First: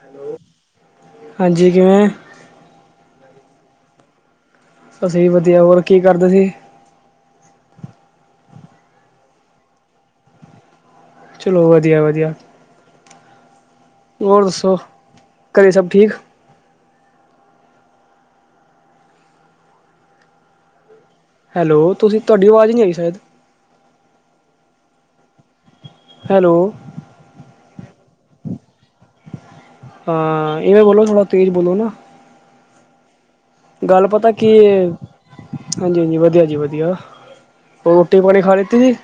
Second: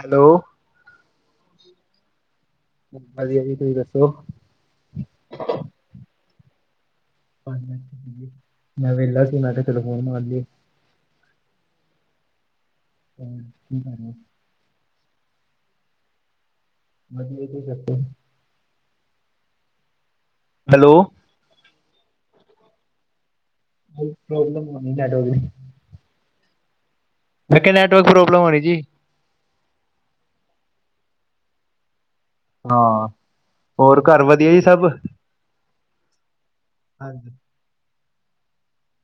Hello, ਹਾਂਜੀ ਕਿਵੇਂ? ਵਧੀਆ ਜੀ, ਤੁਸੀਂ ਦੱਸੋ? ਅਸੀ ਵੀ ਵਧੀਆ, ਹੋਰ ਕੀ ਕਰਦੇ ਸੀ? ਪੰਜ ਮਿੰਟ ਸੀਗੇ। ਮੈਂ ਵੇਹਲਾ ਸੀ ਮੈਂ ਕਿਹਾ ਚਲੋ ਫੋਨ ਮਾਰ ਲਈ ਚਲੋ ਵਧੀਆ ਵਧੀਆ ਹਮ ਹੋਰ ਦੱਸੋ? ਘਰੇ ਸਭ ਠੀਕ। ਮਜ਼ ਇਹ ਹੀ ਸ਼ਕਦੇ। ਹੈਲੋ। ਹੈਲੋ ਤੁਸੀਂ ਤੁਹਾਡੀ ਆਵਾਜ਼ ਨਹੀਂ ਆਈ ਸ਼ਾਇਦ। ਬਹੁਤ ਪ੍ਰੋਬਲਮ ਹੋਣੀ ਤੁਡੋ ਵੀ ਹੈਲੋ। ਮੈਂ ਕਿਹਾ ਨੈਟਵਰਕ ਪ੍ਰੋਬਲਮ ਹੋ ਰਹੀ ਜੀ। ਹਾਂ ਇਹਵੇਂ ਬੋਲੋ ਥੋੜਾ ਤੇਜ਼ ਬੋਲੋ ਨਾ। ਹਾਂ। ਹੋਰ ਗੱਲ ਘਰ ਪਤਾ ਵਧੀਆ ਕੀ ਜੀ ਸਭ? ਹਾਂਜੀ ਹਾਂਜੀ ਵਧੀਆ ਜੀ ਵਧੀਆ। ਹਾਂਜੀ। ਹੋਰ ਰੋਟੀ ਪਾਣੀ ਖਾ ਲਤੀ ਜੀ?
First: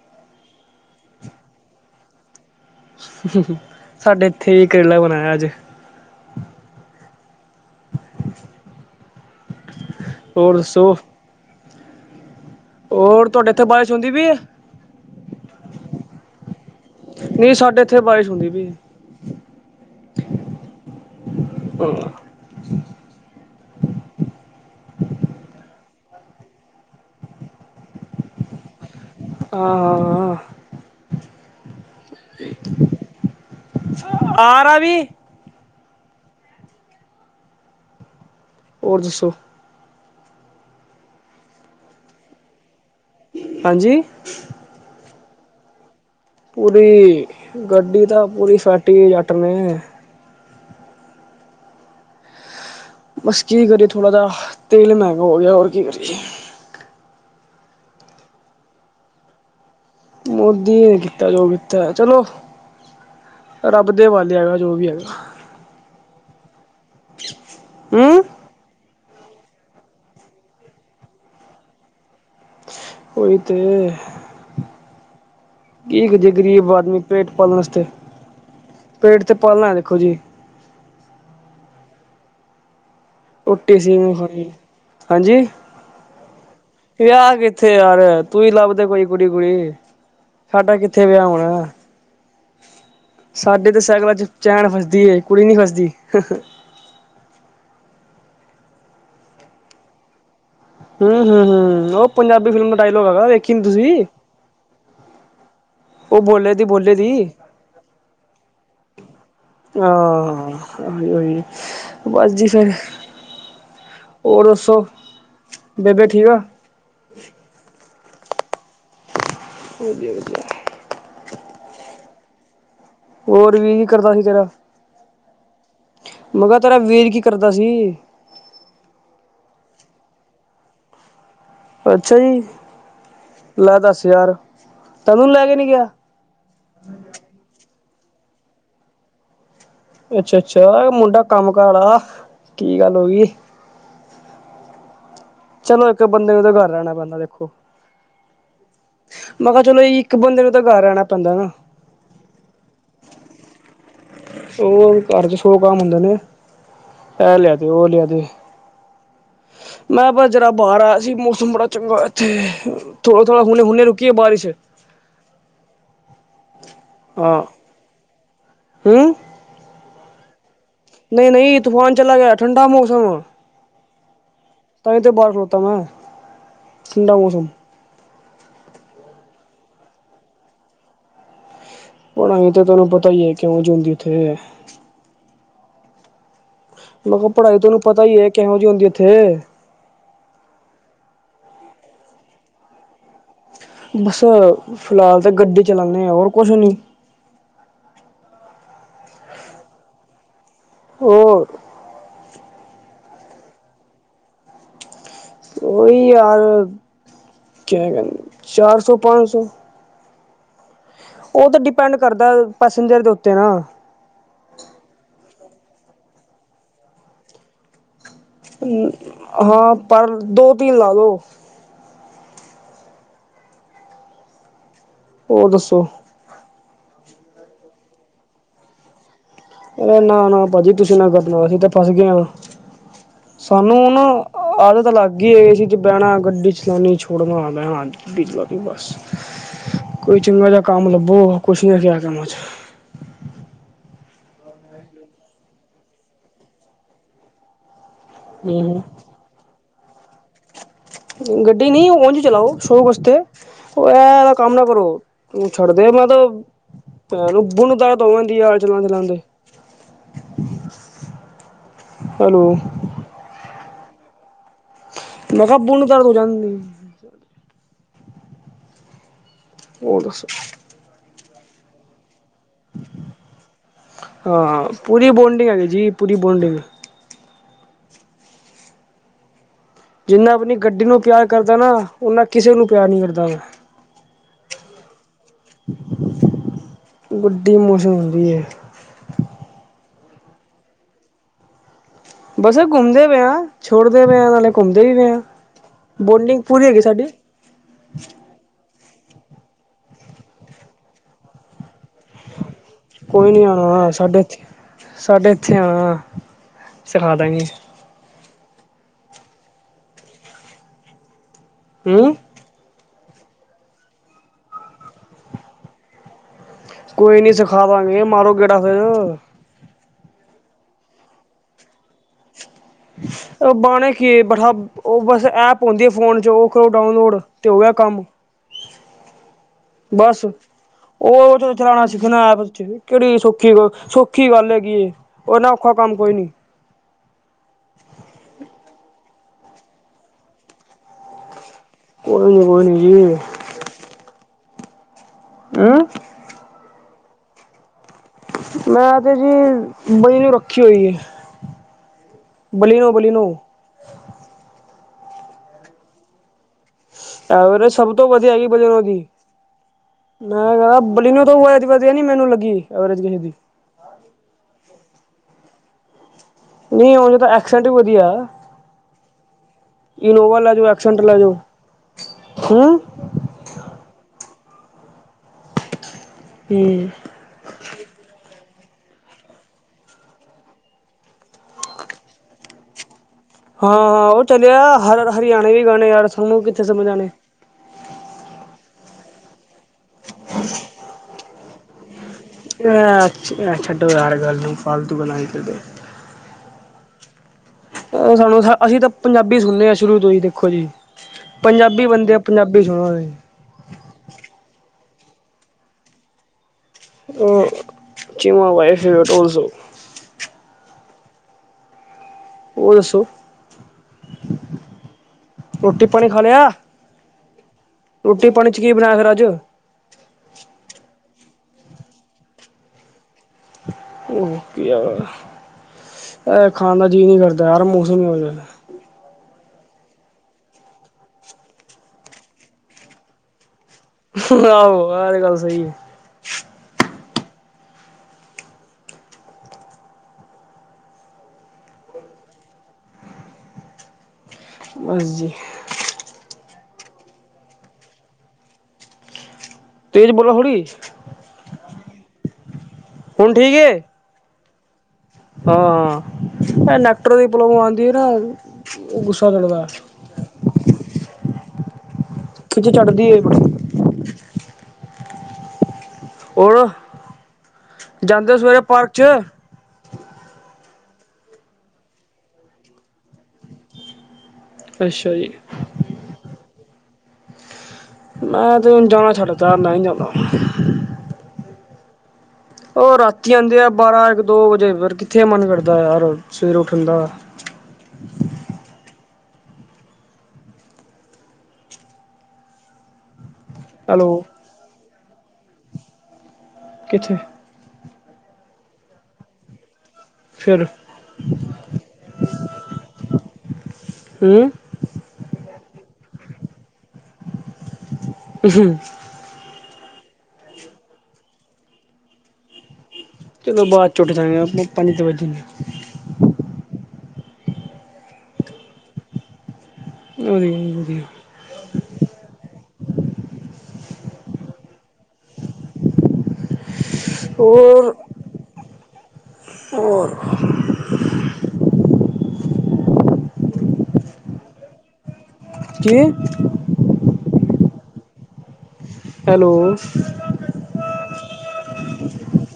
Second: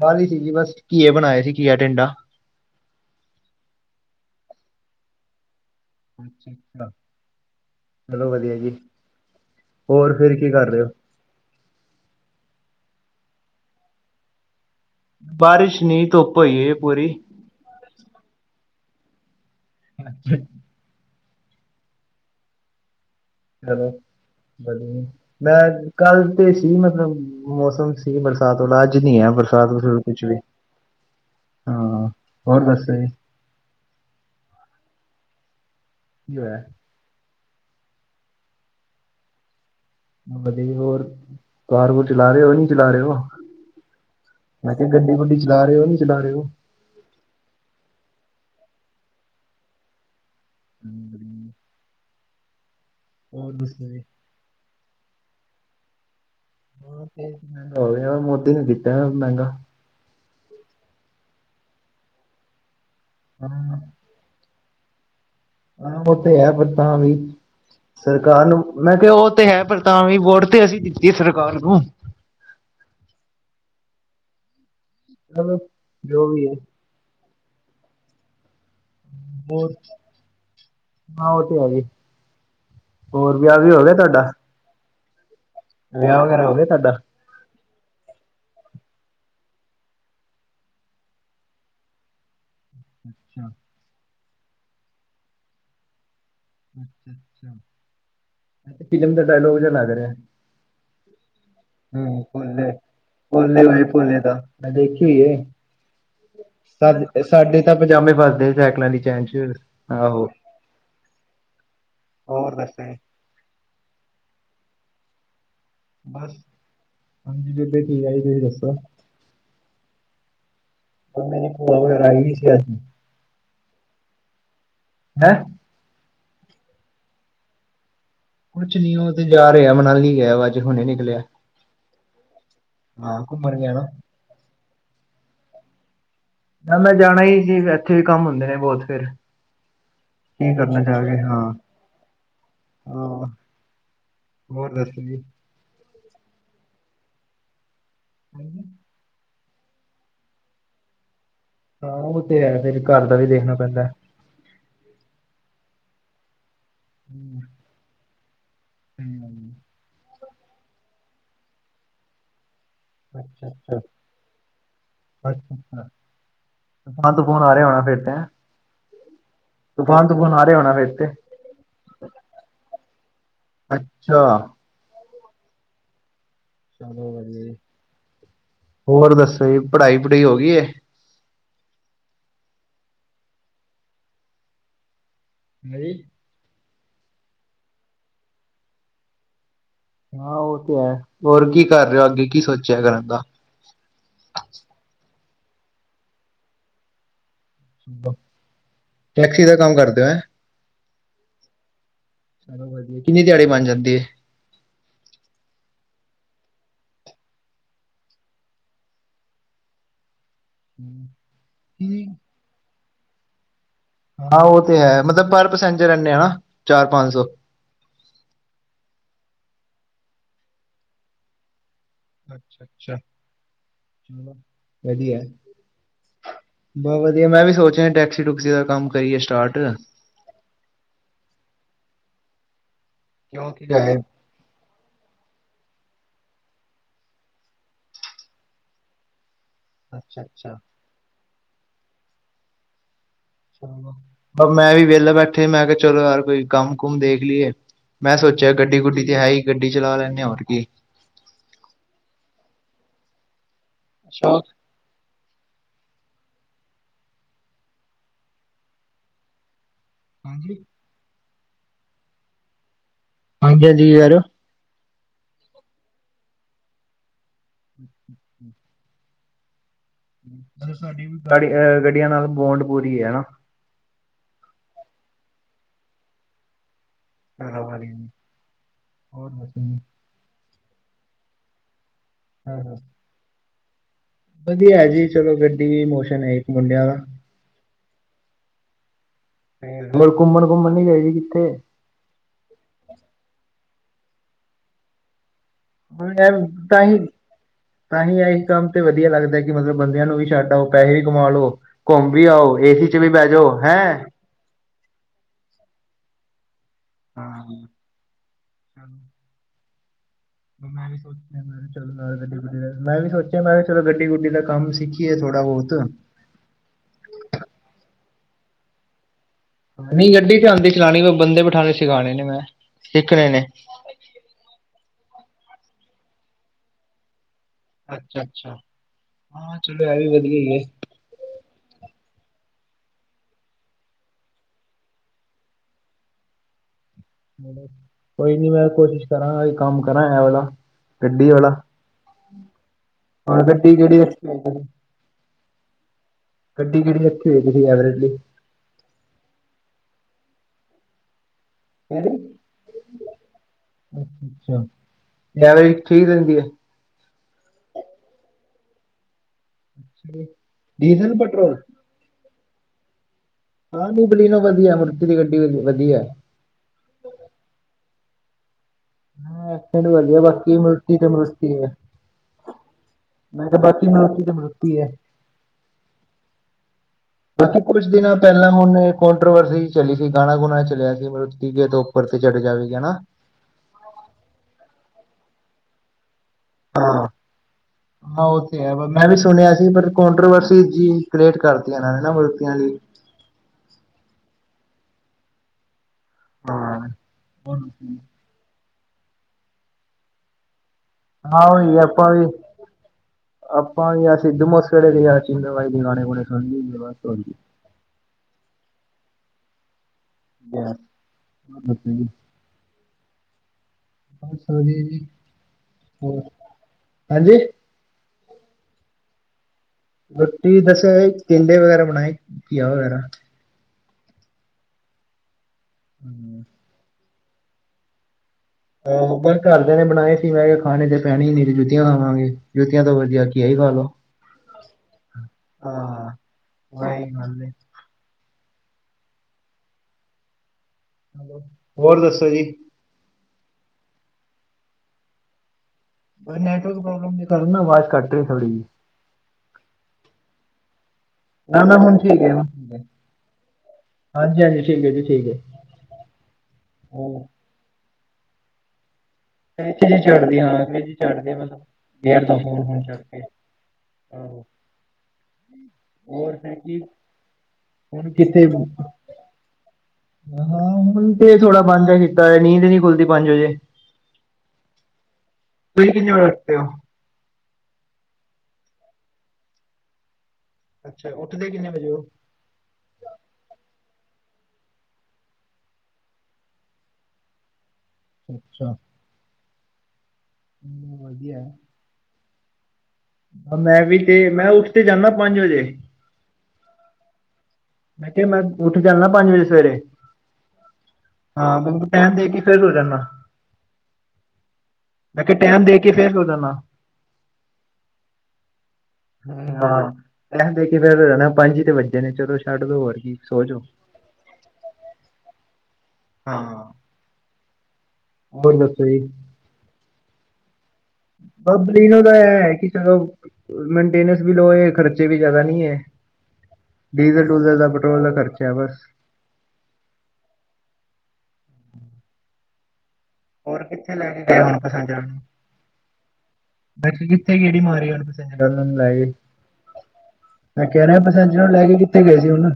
ਬਾਹਲੀ ਸੀ ਜੀ ਬਸ ਘੀਏ ਬਣਾਏ ਸੀ ਘੀਆ ਟਿੰਡਾ। ਸਾਡੇ ਇੱਥੇ ਵੀ ਕਰੇਲਾ ਬਣਾਇਆ ਅੱਜ। ਅਛਾ ਅੱਛਾ ਚਲੋ ਵਧੀਆ ਜੀ। ਹੋਰ ਫਿਰ ਕੀ ਕਰ ਰਹੇ ਹੋ? ਹੋਰ ਤੁਹਾਡੇ ਇੱਥੇ ਬਾਰਿਸ਼ ਹੁੰਦੀ ਵੀ ਹੈ। ਬਾਰਿਸ਼ ਨੀ ਧੁੱਪ ਹੋਈ ਪੂਰੀ। ਨਹੀਂ ਸਾਡੇ ਇੱਥੇ ਬਾਰਿਸ਼ ਹੁੰਦੀ ਪਈ ਏ। ਅੱਛਾ। ਹਾਂ । ਚਲੋ ਵਧੀਆ ਮੈਂ ਕੱਲ ਤੇ ਸੀ ਮਤਲਬ ਮੌਸਮ ਸੀ ਬਰਸਾਤ ਵਾਲਾ ਅੱਜ। ਝ ਨੀ ਹੈ ਹਾਂ ਬਰਸਾਤ ਬਸੂ ਕੁਝ ਹਾਂ ਵੀ ਹਾਂ ਹੋਰ ਦੱਸੋ ਜੀ। ਹਾਂ ਆ ਰਾ ਵੀ ਕੀ ਹੋਇਆ । ਹੋਰ ਦੱਸੋ? ਵਧੀਆ ਹੋਰ ਕਾਰ ਬ ਚਲਾ ਰਹੇ ਹੋ ਨੀ? ਚਲਾ ਰਹੇ ਹੋ ਹਾਂਜੀ ਮੈਂ ਕਿਹਾ ਗੱਡੀ ਗੁੱਡੀ ਚਲਾ ਰਹੇ ਉਹ ਨੀ ਪੂਰੀ ਗੱਡੀ ਦਾ ਪੂਰੀ। ਪਾਟੀ ਹੋਈ ਜੱਟ ਨੇ। ਹਮ। ਬਸ ਕੀ ਕਰੀਏ ਜੀ ਥੋੜਾ ਜਾ। ਤੇਲ ਮਹਿੰਗਾ ਹੋ ਗਿਆ ਹੋਰ ਕੀ ਕਰੀਏ? ਤੇ ਮਹਿੰਗਾ ਹੋ ਗਿਆ ਵਾ ਮੋਦੀ ਨੇਤਾ ਵ ਮਹਿੰਗਾ ਮੋਦੀ ਨੇ ਕੀਤਾ ਜੋ ਕੀਤਾ ਚਲੋ। ਹਾਂ ਰੱਬ ਦੇ ਵਾਲ ਆ ਜੋ ਵੀ ਹੈਗਾ [unintelligible] ਹਾਂ, ਉਹ ਤੇ ਹੈ ਪਰ ਤਾਂ ਵੀ ਹੂੰ ਸਰਕਾਰ ਨੂੰ ਮੈਂ ਕਿਹਾ ਉਹ ਤੇ ਹੈ ਪਰ ਤਾਵੀਂ ਵੋਅਟ ਤੇ ਅਸੀਂ ਦਿੱਤੀ ਸਰਕਾਰ ਨੂੰ। ਉਈ ਤੇ ਚਲੋ ਕੀ ਕੁ ਜੋ ਜੇ ਵੀ ਹੈ ਗ਼ਰੀਬ ਆਦਮੀ ਪੇਟ ਪਾਲਸਤੇ ਪੇਟ ਤੇ ਹੋਰ ਪਾਲਣਾ ਦੇਖੋ ਜੀ। ਹਾਂ ਉਹ ਤੇ ਹੈ ਜੀ ਹੋਰ ਵਿਆਹ ਵੀ ਰੋਟੀ ਹੋ ਗਿਆ ਅਸੀਂ ਕਿਵੇਂ ਤੁਆਡਾ ਖਾਣੀ। ਹਾਂਜੀ। ਵਿਆਹ ਵਗੈਰਾ ਹੋ ਗਿਆ ਤਾਡਾ ਵਿਆਹ ਕਿੱਥੇ ਆਰ ਤੂੰ ਈ ਲੱਭਦੇ ਕੋਈ ਕੁੜੀ ਕੁੜੀ ਸਾਡਾ ਕਿੱਥੇ ਵਿਆ ਹੋਣਾ। ਅੱਛਾ ਸਾਡੇ ਤੇ ਸੈਕਲਾਂ ਚ ਚੈਨ ਫਸਦੀ ਐ ਕੁੜੀ ਨਹੀਂ ਫਸਦੀ [unintelligible] ਅ ਅੱਛਾ ਫਿਲਮ ਦਾ ਡਾਇਲੋਗ ਜਿਹਾ ਲਗ ਰਿਹਾ। ਹਂ ਹਂ ਫੋਲੇ ਵੇਖੀ ਨੀ ਬੋਲਲੇ ਬਾਈ ਤੁਸੀਂ ਫੋਲੇ ਦਾ ਮੈਂ ਦੇਖੀ ਐ। ਉਹ ਬੋਲੇ ਦੀ ਬੋਲੇ ਦੀ ਤਾਂ ਪਜਾਮੇ ਫਸਦੇ ਸਾਈਕਲਾਂ ਦੀ ਚੈਨ ਚ ਆਹੋ। ਹਾਂ, ਓਹੀ ਈ ਬਸ ਜੀ ਹੋਰ ਫਿਰ ਦੱਸੋ ਹੋਰ ਦੱਸੋ। ਬੇਬੇ ਠੀਕ ਬਸ ਆ ਹਾਂਜੀ‌ ਬੇਬੇ ਦਵਾਈ ਦੁਵਈ ਦੱਸੋ। ਵਧੀਆ ਵਧੀਆ। ਮੈਂ ਭੂਆ ਵਗੇਰਾ ਰੈਈ ਸੀ ਅੱਜ। ਹੋਰ ਵੀ ਕਰਦਾ ਸੀ ਤੇਰਾ ਹੈਂ! ਮਗੇ ਤੇਰਾ ਵੀਰ ਕੀ ਕਰਦਾ ਸੀ। ਕੁਛ ਨੀਂ ਉਹ ਤੇ ਜਾ ਰਿਹਾ ਮਨਾਲੀ ਗਿਆ ਵਾ ਅੱਜ ਹੁਣੇ ਨਿਕਲਿਆ। ਅੱਛਾ ਜੀ, ਹਾਂ ਘੁੰਮਣ ਗਿਆ ਲੈ ਨਾ। ਦਸ ਯਾਰ ਤੈਨੂੰ ਨੂੰ ਲੈ ਕੇ ਨੀਂ ਗਿਆ। ਨਾ ਮੈਂ ਜਾਣਾ ਹੀ ਸੀ ਇੱਥੇ ਕੰਮ ਹੁੰਦੇ ਨੇਂ ਬਹੁਤ ਫੇਰ ਅੱਛਾ ਅੱਛਾ ਮੁੰਡਾ ਕੰਮ ਕਾਰ ਆ ਕੀ ਗੱਲ ਹੋਈ। ਹਾਂ [unintelligible] ਚਲੋ ਇੱਕ ਬੰਦੇ ਉਹਦੇ ਘਰ ਰਹਿਣਾ ਪੈਂਦਾ ਫਿਰ। [unintelligible] [inaudible] ਮੈਂ ਕਿਹਾ ਚਲੋ ਜੀ ਇੱਕ ਬੰਦੇ ਨੂੰ ਤਾਂ ਘਰ ਰਹਿਣਾ ਪੈਂਦਾ ਨਾਂ। ਹਾਂ, ਉਹ ਤੇ ਹੈ ਫਿਰ ਘਰ ਦਾ ਵੀ ਦੇਖਣਾ ਪੈਂਦਾ। [inaudible] ਐ ਲਿਆ ਦੇ ਉਹ ਲਿਆ ਦੇ ਮੈਂ ਬਸ ਜਿੜਰਾ ਬਾਹਰ ਆ ਸੀ ਮੌਸਮ ਬੜਾ ਚੰਗਾ ਇੱਥੇ ਥੋੜ੍ਹਾ, ਥੋੜ੍ਹਾ, ਹੁਣੇ, ਅੱਛਾ-ਅੱਛਾ ਹੁਨੇ ਰੁਕੀਏ ਬਾਰਿਸ਼। ਹਾਂ [unintelligible] ਹੂੰ ਤੂਫਾਨ ਸਗੋਂ ਨਹੀਂ, ਨਹੀਂ ਤੂਫਾਨ ਚਲਾ ਗਿਆ। ਠੰਡਾ ਮੌਸਮ। ਅੱਛਾ। ਇੱਥੇ ਬਾਹਰ ਖਲੋਤਾ ਮੈਂ ਚਲੋ ਠੰਡਾ ਵਧੀਆ ਮੌਸਮ ਜੀ ਹੋਰ ਦੱਸ। ਤੇ ਪੜ੍ਹਾਈ ਪੜੂਈ ਹੋ ਗਈ ਏ। ਹੁਣ ਅਸੀਂ ਤਾਂ ਤੁਹਨੂੰ ਪਤਾ ਹੀ ਹੈ, ਕਿਉਂ ਜਿਉਂਦੀ ਉੱਥੇ। ਨਹੀਂ। ਮੈਨੂੰ ਪੜ੍ਹਾਈ ਤੁਹਾਨੂੰ ਪਤਾ ਹੀ ਹੈ ਕਿਹੋ ਜਿਹੀ ਹੁੰਦੀ ਏ ਉੱਥੇ। ਹਾਂ ਉਹ ਤੇ ਹੈ। ਹੋਰ ਕੀ ਕਰ ਰਹੇ ਹੋ, ਅੱਗੇ ਕੀ ਸੋਚਿਆ ਏ ਕਰਨ ਦਾ। ਬਸ, ਫਿਲਹਾਲ ਤਾਂ ਗੱਡੀ ਚਲਾਉਦੇ ਆ, ਹੋਰ ਕੁਛ ਨਹੀਂ। ਟੈਕਸੀ ਦਾ ਕੰਮ ਕਰਦੇ ਹੋ। ਹੈ ਹੋਰ ਚਲੋ ਵਧੀਆ, ਕਿੰਨੀ ਦਿਹਾੜੀ ਬਣ ਜਾਂਦੀ ਹੈ। ਉਹੀ ਯਾਰ ਕਿਆ ਕਹਿੰਦੇ ਚਾਰ ਸੌ, ਪੰਜ ਸੌ। ਹਮ, ਉਹ ਤੇ ਡਿਪੈਂਡ ਠੀਕ। ਕਰਦਾ ਬਸ ਦਿਲ ਦੇ ਉੱਤੇ ਆ। ਹਾਂ ਉਹ ਤੇ ਹੈ ਮਤਲਬ ਪਰ ਪੈਸੇਜਰ ਇਨੇ ਆ ਚਾਰ, ਪੰਜ ਸੌ। ਹਸ, ਹਾਂ ਪਰ ਦੋ, ਤਿਨ ਲਾ ਲੋ। ਅੱਛਾ ਅੱਛਾ। ਵਧੀਆ ਹੈ। ਹੋਰ ਦੱਸੋ। ਬਹੁਤ ਵਧੀਆ, ਮੈਂ ਵੀ ਸੋਚਿਆ ਹੈ ਟੈਕਸੀ ਟੂਕਸੀ ਦਾ ਕੰਮ ਕਰੀਏ। ਸਟਾਰਟ ਨਾ ਨਾ ਭਾਜੀ ਤੁਸੀਂ ਨਾ ਫਸਣਾ ਅਸੀਂ ਤੇ ਫਸ ਗਏ ਹਾ। ਕਿਉਂ ਕੀ ਸਾਨੂੰ ਹੈ ਨਾ ਆਦਤ ਲੱਗ ਗਈ ਹੈ ਏ ਸੀ ਚ ਬਹਿਣਾ। ਗੱਡੀ ਚਲਾਉਣੀ ਛੁਡਵਾਣਾ, ਮੈਂ ਆਂਦੀ ਚਲਾਉਣੀ ਬਸ। ਕੋਈ ਅੱਛਾ ਚੰਗਾ ਅੱਛਾ ਜਿਹਾ ਕੰਮ ਲੱਭੋ। ਕੁਛ ਨਹੀਂ ਰਿਹਾ ਕੰਮਾਂ ਚ ਉ ਮੈਂ ਵੀ ਵਿਹਲਾ ਬੈਠੇ, ਮੈਂ ਕਿਹਾ ਚਲੋ ਯਾਰ ਕੋਈ ਕੰਮ ਕੁਮ ਦੇਖ ਲਈਏ। ਮੈਂ ਸੋਚਿਆ ਗੱਡੀ, ਹੂੰ ਗੁੱਡੀ ਤੇ ਹੈ ਹੀ ਗੱਡੀ ਚਲਾ ਲੈਂਦੇੇ ਆ ਹੋਰ ਕੀ। ਗੱਡੀ ਨਹੀਂ ਉਂਝ ਚਲਾਓ ਸ਼ੋ ਵਾਸਤੇ। ਉਹ ਅੱਛਾ ਇਹ ਕੰਮ ਨਾ ਕਰੋ। ਤੂੰ ਛੱਡਦੇ ਮੈਂ ਤੇ ਤੈਨੂੰ ਬੁਲ [unintelligible] ਜਾਂਦੀ ਆਾਲ ਚਲਾਾਂ ਚਲਾਉਦੇ। ਹਾਂਜੀ। ਹੈਲੋ ਹਾਂਜੀਜੀ ਯਾਰ। ਮੈਂ ਕਿਹਾ ਬੋਨ ਤ ਤੂੰ ਜਾਂਦੀ। ਹੋਰ ਦੱਸੋ ਮ ਸਾਡੀ ਵੀ ਗੜ ਅ ਗੱਡੀਆਂ ਨਾਲ ਬੋਂਡ ਪੂਰੀ ਹੈ ਹਨਾ। ਹਾਂ ਪੂਰੀ ਬੋਡਿੰਗ ਹੈਗੀ ਜੀ ਪੂਰੀ ਬੋਡਿੰਗ। ਘ ਵਾਲੀ ਹੋਰ ਦੱਸ? ਜਿੰਨਾ ਆਪਣੀ ਗੱਡੀ ਨੂੰ ਪਿਆਰ ਕਰਦਾ ਨਾ। ਉਹਨਾ ਕਿਸੇ ਨੂੰ ਪਿਆ ਨੀ ਕਰਦਾ ਵਾ। ਵਧੀਆ ਜੀ। ਚਲੋ ਗੱਡੀ ਵੀ ਮੋਸ਼ਨ ਹੈ ਇੱਕ ਮੁੰਡਿਆਂ ਦਾ। ਜਦੀ ਹੈ। ਘੁੰਮਣ ਘੁੰਮਣ ਨੀ ਗਏ ਸੀ ਕਿੱਥੇ ਬਸ ਘੁੰਮਦੇ ਪਏ ਹ। ਛੱੜਦੇ ਪਏ ਆ ਨਾਲੇ ਘੁੰਮਦੇ ਵੀ ਪਏ ਆ। ਹ ਬੋਂਡਿੰਗ ਪੂਰੀ ਹੈਗੀ ਤਾਂਹੀ ਸਾਡੀ ਤਾਂਹੀ ਆਹੀ ਕੰਮ ਵਧੀਆ ਲੱਗਦਾ ਕਿ ਮਤਲਬ ਬੰਦਿਆਂ ਨੂੰ ਵੀ ਛੱਡ ਆਓਸੇ ਵੀ ਕਮਾ ਲ ਲੋ ਘੁੰਮ ਵੀ ਆਓ। ਏਸੀ ਚ ਵੀ ਬਹਿ ਕੋਈ ਨੀ ਜਾਓ ਆਉਣਾ ਸਾਡੇ ਇਥੇ ਸਾਡੇ ਇੱਥੇ ਆਉਣਾ ਵ ਸਿਖਾ ਦਾ ਵੀ ਹ। ਮੈਂ ਵੀ ਸੋਚ ਮ ਚਲੋ ਹੂੰ ਨਾਲ ਗੱਡੀ ਗੜ ਮੈਂ ਵੀ ਸੋਚਿਆ ਮੈਂ ਵੀ ਚਲੋ ਗੱਡੀ ਗੁੱਡੀ ਦਾ ਕੰਮ ਸਿੱਖੀਏ ਥੋੜਾ ਬਹੁਤ। ਕੋਈ ਨੀ ਸਿਖਾ ਦਾਂਗੇ ਮਾਰੋ ਗੇੜਾ ਹੋ। ਨਹੀਂ ਗੱਡੀ ਤੇ ਆਉਂਦੀ ਚਲਾਉਣੀ ਵ ਬੰਦੇ ਬਿਠਾਣੇ ਸਿਖਾਣੇ ਨੇ ਮੈਂ। ਸਿੱਖਣੇ ਨੇ ਬਾਣੇ ਕੀ ਬੜਾ ਉਹ ਬਸ ਐਪ ਆਉਂਦੇ ਫੋਨ 'ਚ ਉਹ ਕਰੋ ਡਾਊਨਲੋਡ। ਤੇ ਹੋ ਗਿਆ ਕੰਮ ਅੱਛਾ ਅੱਛਾ ਹਾਂ ਚਲੋ ਇਹ ਵੀ ਬਸ ਵਧੀਆ ਹੀ ਉਹ ਚ ਚਲਾਉਣਾ ਸਿੱਖਣਾ ਐ। ਕਿਹੜੀ ਸੌਖੀ ਸੌਖੀ ਗੱਲ ਹੈਗੀ ਉਹਨਾ ਔਖਾ ਕੰਮ ਕੋਈ ਨੀ। ਕੋਈ ਨੀ ਮੈਂ ਕੋਸ਼ਿਸ਼ ਕਰਾਂ ਵੀ ਕੰਮ ਕਰਾਂ ਇਹ ਵਾਲਾ ਗੱਡੀ ਵਾਲਾ। ਕੋਈ ਨੀ ਕੋਈ ਨੀ ਜੀ ਹੁਣ ਗੱਡੀ ਕਿਹੜੀ ਰੱਖੀ ਆ। ਅ ਠੀਕ ਠੀ ਐਵਰੇਲੀ ਮੈਂ ਤੇ ਜੀ ਬਈ ਨੂੰ ਰੱਖ। [unintelligible] [inaudible] ਬੋਲੀ ਨੂੰ ਅੱਛਾ-ਅੱਛਾ। ਐਵਰੇਜ ਠੀਕ ਦਿੰਦੀ ਏ। ਐਵਰੇਜ ਸਭ ਤੋਂ ਵਧੀਆ ਹੈਗੀ ਬਾਈ ਜੀ ਓਦੀ ਮੈਂ ਕਹਿੰਦਾ ਡੀਜ਼ਲ ਬਲੀਨੋ ਤੋਂ ਪੈਟਰੋਲ ਇਹਦੀ ਮੈਨੂੰ ਨੀ ਵਧੀਆ ਲੱਗੀ। ਐਵਰੇਜ ਕੀ ਹੈ ਏਡੀ ਹਾਂਜੀ ਬਲੈਨੋ ਵਧੀਆ, ਮਾਰੂਤੀ ਦੀ ਗੱਡੀ ਵੀ ਵਧੀਆ। ਨਹੀਂ ਉਂਜ ਤਾਂ ਐਕਸੈਂਟ ਵੀ ਵਧੀਆ। ਹੱਮ ਐਕਸੈਂਟ ਵਧੀਆ ਇਨੋਵਾ ਲੈ ਬਾਕੀ ਜੋ ਮਾਰੂਤੀ ਐਕਸੈਂਟ ਤਾਂ ਲੈ ਜੋ ਮਾਰੂਤੀ ਹੈ ਹੂੰ। ਮੈਂ ਕਿਹਾ ਬਾਕੀ ਮਾਰੂਤੀ ਤੇ ਮਾਰੂਤੀ ਏ। ਤੇ ਉੱਥੇ ਕੁੱਝ ਦਿਨਾਂ ਪਹਿਲਾਂ ਪਹਿਲਾਂ ਹੁਣ ਕਾਂਟਰੋਵਰਸੀ ਚੱਲੀ ਸੀ ਗਾਣਾ-ਵਾਣਾ ਚੱਲਿਆ ਸੀ ਮਤਲਬ ਤੀਜੇ ਤੋਂ ਉੱਪਰ ਤਾਂ ਚੜ੍ਹ ਜਾਵੇਗੀ ਹੈ ਨਾ। ਹਾਂ ਹਾਂ ਉਹ ਚੱਲਿਆ ਹਰ ਹਰਿਆਣੇ ਵੀ ਗਾਣੇ ਯਾਰ ਸਾਨੂੰ ਕਿੱਥੇ ਸਮਝ ਹਾਂ ਆਨੇ। ਹਾਂ ਉਹ ਤਾਂ ਹੈ ਮੈਂ ਵੀ ਸੁਣਿਆ ਸੀ ਪਰ ਕਾਂਟਰੋਵਰਸੀ ਜੀ ਕ੍ਰੀਏਟ ਕਰਤੀ ਇਹਨਾਂ ਨੇ ਨਾ ਮੂਰਤੀਆਂ ਲਈ ਅ ਅੱਛਾ ਛਾ ਛੱਡੋ ਯਾਰ ਗੱਲ ਨੂੰ। ਫਾਲਤੂ ਬਣਾਈ ਜਾਂਦੇ ਆ। ਹਾਂ। ਉਹ ਸਾਨੂੰ ਅਸੀਂ ਤਾਂ ਪੰਜਾਬੀ ਸੁਣੇ ਆ ਸ਼ੁਰੂ ਤੋਂ ਹੀ ਦੇਖੋ ਜੀ। ਹਾਂ ਉਹੀ ਆ ਪੰਜਾਬੀ ਆਪਾਂ ਬੰਦੇ ਵੀ ਪੰਜਾਬੀ ਸੁਣੋ ਜੀ ਆਪਾਂ ਵੀ ਆ ਸਿੱਧੂ ਮੂਸੇ ਚਿੱਟੇ ਬਾਈ ਦੇ ਗਾਣੇ ਗਣੇ ਸੁ ਹਮ ਕਿਉਂ ਆ ਵਾਇਫ ਫੇਵਰਿਟ ਆਲਸੋ [inaudible] ਉਹ ਦੱਸੋ ਵਧੀਆ ਜੀ ਰੋਟੀ ਪਾਣੀ ਖਾ ਹੋਰ ਲਿਆ? ਹਾਂਜੀ ਰੋਟੀ ਪਾਣੀ ਚ ਕੀ ਬਣਾਇਆ ਫਿਰ ਅੱਜ। ਟੀਂਡੇ ਵਗੈਰਾ ਬਣਾਏ ਘੀਆ ਵਗੈਰਾ। ਓਕੇ ਆ ਏਹ ਖਾਣ ਦਾ ਜੀਅ ਨਹੀਂ ਕਰ ਦਾਰ ਮੌਸਮ ਹੋ ਜਾਏ। [inaudible] ਘਰਦਿਆਂ ਨੇ ਬਣਾਏ ਸੀ ਮੈਂ ਕਿਹਾ ਖਾਣੇ ਤੇ ਪੈਣੇ ਹੀ ਨੀ ਤੇ ਜੁੱਤੀਆਂ ਲਾਵਾਂਗੇ ਜੁੱਤੀਆਂ ਤੋਂ ਵਧੀਆ ਕਿਯਾ ਖਾ ਲੋ। ਆਹੋ ਆਹ ਤੇ ਗੱਲ ਸਹੀ ਆ। ਗੱਲੇ ਹੋਰ ਦੱਸੋ ਜੀ। ਬਸ ਜੀ ਨੈੱਟਵਰਕ ਪ੍ਰੌਬਲਮ ਚ ਕਰਨਾ ਵਾਜ਼ ਕੱਟ ਰਹੀ ਥੋੜ੍ਹੀ ਤੇਜ ਬੋਲੋ ਹੋੜੀ ਨਾ ਨਾ ਹੁਣ [unintelligible] ਹੁਣ ਠੀਕ ਏ। ਹਾਂਜੀ ਹਾਂਜੀ ਠੀਕ ਐ ਜੀ ਠੀਕ ਹੈ ਹਾਂ ਉਹ [unintelligible] [unintelligible] ਚੜਦਾ [unintelligible] ਖਿੱਚ ਚੜ੍ਹਦੀ ਹੈ ਬੜੀ [unintelligible] [inaudible] ਹੋਰ ਕੀ ਹੁਣ ਜਾਂਦੇ ਕਿੱਥੇ ਸਵੇਰੇ ਪਾਰਕ ਚ ਹਾਂ ਹੁਣ ਤੇ ਥੋੜਾ ਬੰਦ ਕੀਤਾ ਏ ਨੀਂਦ ਨੀ ਖੁੱਲਦੀ ਪੰਜ ਵਜੇ ਅੱਛਾ ਜੀ। ਤੁਸੀਂ [unintelligible] ਮੈਂ ਤੇ ਹੁਣ ਜਾਣਾ ਛੱਡਤਾ ਨਈ ਜਾਂਦਾ [unintelligible] ਉੱਠਦੇ ਕਿੰਨੇ ਵਜੇ ਓ ਓ ਰਾਤੀ ਆਉਂਦੇ ਆ ਬਾਰਾਂ ਇੱਕ ਦੋ ਵਜੇ ਫੇਰ ਕਿੱਥੇ ਮਨ ਕਰਦਾ ਯਾਰ ਸਵੇਰੇ ਉੱਠਣ ਦਾ। ਅੱਛਾ। ਵਧੀਆ ਮੈਂ ਵੀ ਤੇ ਹੈਲੋ ਮੈਂ ਉਸ ਤੇ ਜਾਂਨਾ ਪੰਜ ਵਜੇ। ਕਿੱਥੇ। ਮੈਂ ਕਿਆ ਮੈਂ ਉੱਠ ਜਾਨਾ ਪੰਜ ਵਜੇ ਸਵੇਰੇ ਫਿਰ ਹਾਂ ਮ ਟੈਮ ਦੇ ਕੇ ਫੇਰ ਸੋ ਜਾਂਨਾ ਹੂੰ ਮੈਂ ਕਾ ਟੈਮ ਦੇ ਕੇ ਫੇਰ ਸੋ ਜਾਨਾ ਹੂੰ ਹਾਂ ਕਹਿੰਦੇ ਕੇ ਫੇਰ ਹਨਾ ਪੰਜ ਈ ਤੇ ਵੱਜੇ ਨੇ ਚਲੋ ਛੱਡ ਦੋ ਹੋਰ ਕੀ ਸੋ ਜਾਓ ਚਲੋ ਬਾਅਦ ਚ ਉੱਠ ਜਾਗੇ ਆਪ ਪੰਜ ਈ ਤੇ ਵਜੇ ਨੇ ਹਾਂ। ਹੋਰ ਦੱਸੋ ਜੀ [unintelligible] ਬਬਲੀਨੋ ਦਾ ਐ, ਹੈ ਕਿ ਚੱਲੋ [unintelligible] ਵੀ ਲੋ ਖਰਚੇ ਵੀ ਜ਼ਿਆਦਾ ਨੀ ਐ। ਡੀਜ਼ਲ- ਡੁਜਲ ਦਾ, ਹੋਰ ਪੈਟਰੋਲ ਦਾ ਖਰਚਾ ਏ ਬਸ। ਹੋਰ ਹੋਰ ਕਿੱਥੇ ਲੈ ਕੇ ਗਏ, ਹੁਣ ਪੈਸੇੰਜਰਾ ਨੂੰ ਕੀ ਬ ਕਿੱਥੇ ਗੇਹੜੀ ਮਾਰੀ ਉਹ [unintelligible] ਲੈ ਗਏ ਹੈਲੋ ਮੈਂ ਕਹਿ ਰਿਹਾ ਪਸਂਜਰਾਂ ਨੂੰ ਲੈ ਕੇ ਕਿੱਥੇ ਗਏ ਸੀ ਹੁਣ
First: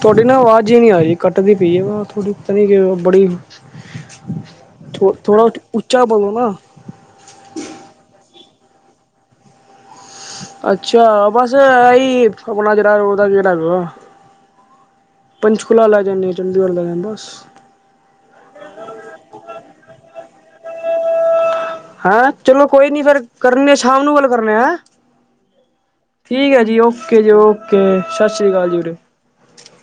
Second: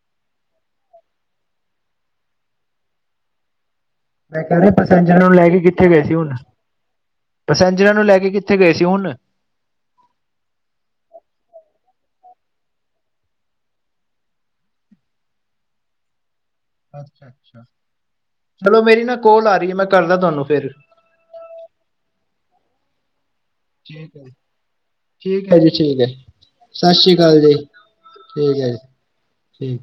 ਤੁਹਾਡੀ ਨਾ ਆਵਾਜ਼ ਹੀ ਨਹੀਂ ਆ ਰਹੀ ਕੱਟਦੀ ਪਈ ਹੈ ਵਾ ਥੋੜੀ, ਪਤਾ [unintelligible] ਕਿ ਬੜੀ ਮੈਂ ਕਹਿ ਰਹੇ ਆ ਪੈਸੇਜਰਾਂ ਨੂੰ, ਥੋੜਾ ਲੈ ਕੇ ਕਿੱਥੇ ਗਏ ਉੱਚਾ ਸੀ? ਬੋਲੋ ਹੁਣ, ਨਾ ਪੈਸੈਂਜਰਾਂ ਨੂੰ ਲੈ ਕੇ ਕਿੱਥੇ? ਕਿੱਥੇ ਗਏ ਸੀ ਹੁਣ? ਅੱਛਾ। ਬਸ ਆਹੀ ਆਪਣਾ ਜਿਹੜਾ ਉਹਦਾ ਕਿਹੜਾ ਪੰਚਕੁਲਾ ਲੈ ਜਾਂਦੇ। ਚੰਡੀਗੜ੍ਹ ਲੈ ਜਾਂਦੇ ਬਸ ਅੱਛਾ-ਅੱਛਾ ਚਲੋ ਮੇਰੀ ਨਾ ਕੋਲ ਆ ਰਹੀ ਹੈ। ਮੈਂ, ਕਰਦਾ ਤੁਹਾਨੂੰ ਫੇਰ। ਹਾਂ, ਚਲੋ ਕੋਈ ਨੀ ਫੇਰ। ਕਰਨੇ ਆ ਸ਼ਾਮ ਨੂੰ ਠੀਕ ਹੈ ਗੱਲ ਕਰਨੇ ਆ ਹੈ। ਠੀਕ ਹੈ ਜੀ ਠੀਕ ਹੈ ਠੀਕ ਹੈ ਜੀ, ਸਤਿ ਸ਼੍ਰੀ ਓਕੇ ਜੀ। ਅਕਾਲ ਓਕੇ, ਸਤਿ ਸ੍ਰੀ ਠੀਕ ਅਕਾਲ ਹੈ ਜੀ ਵੀਰੇ। ਠੀਕ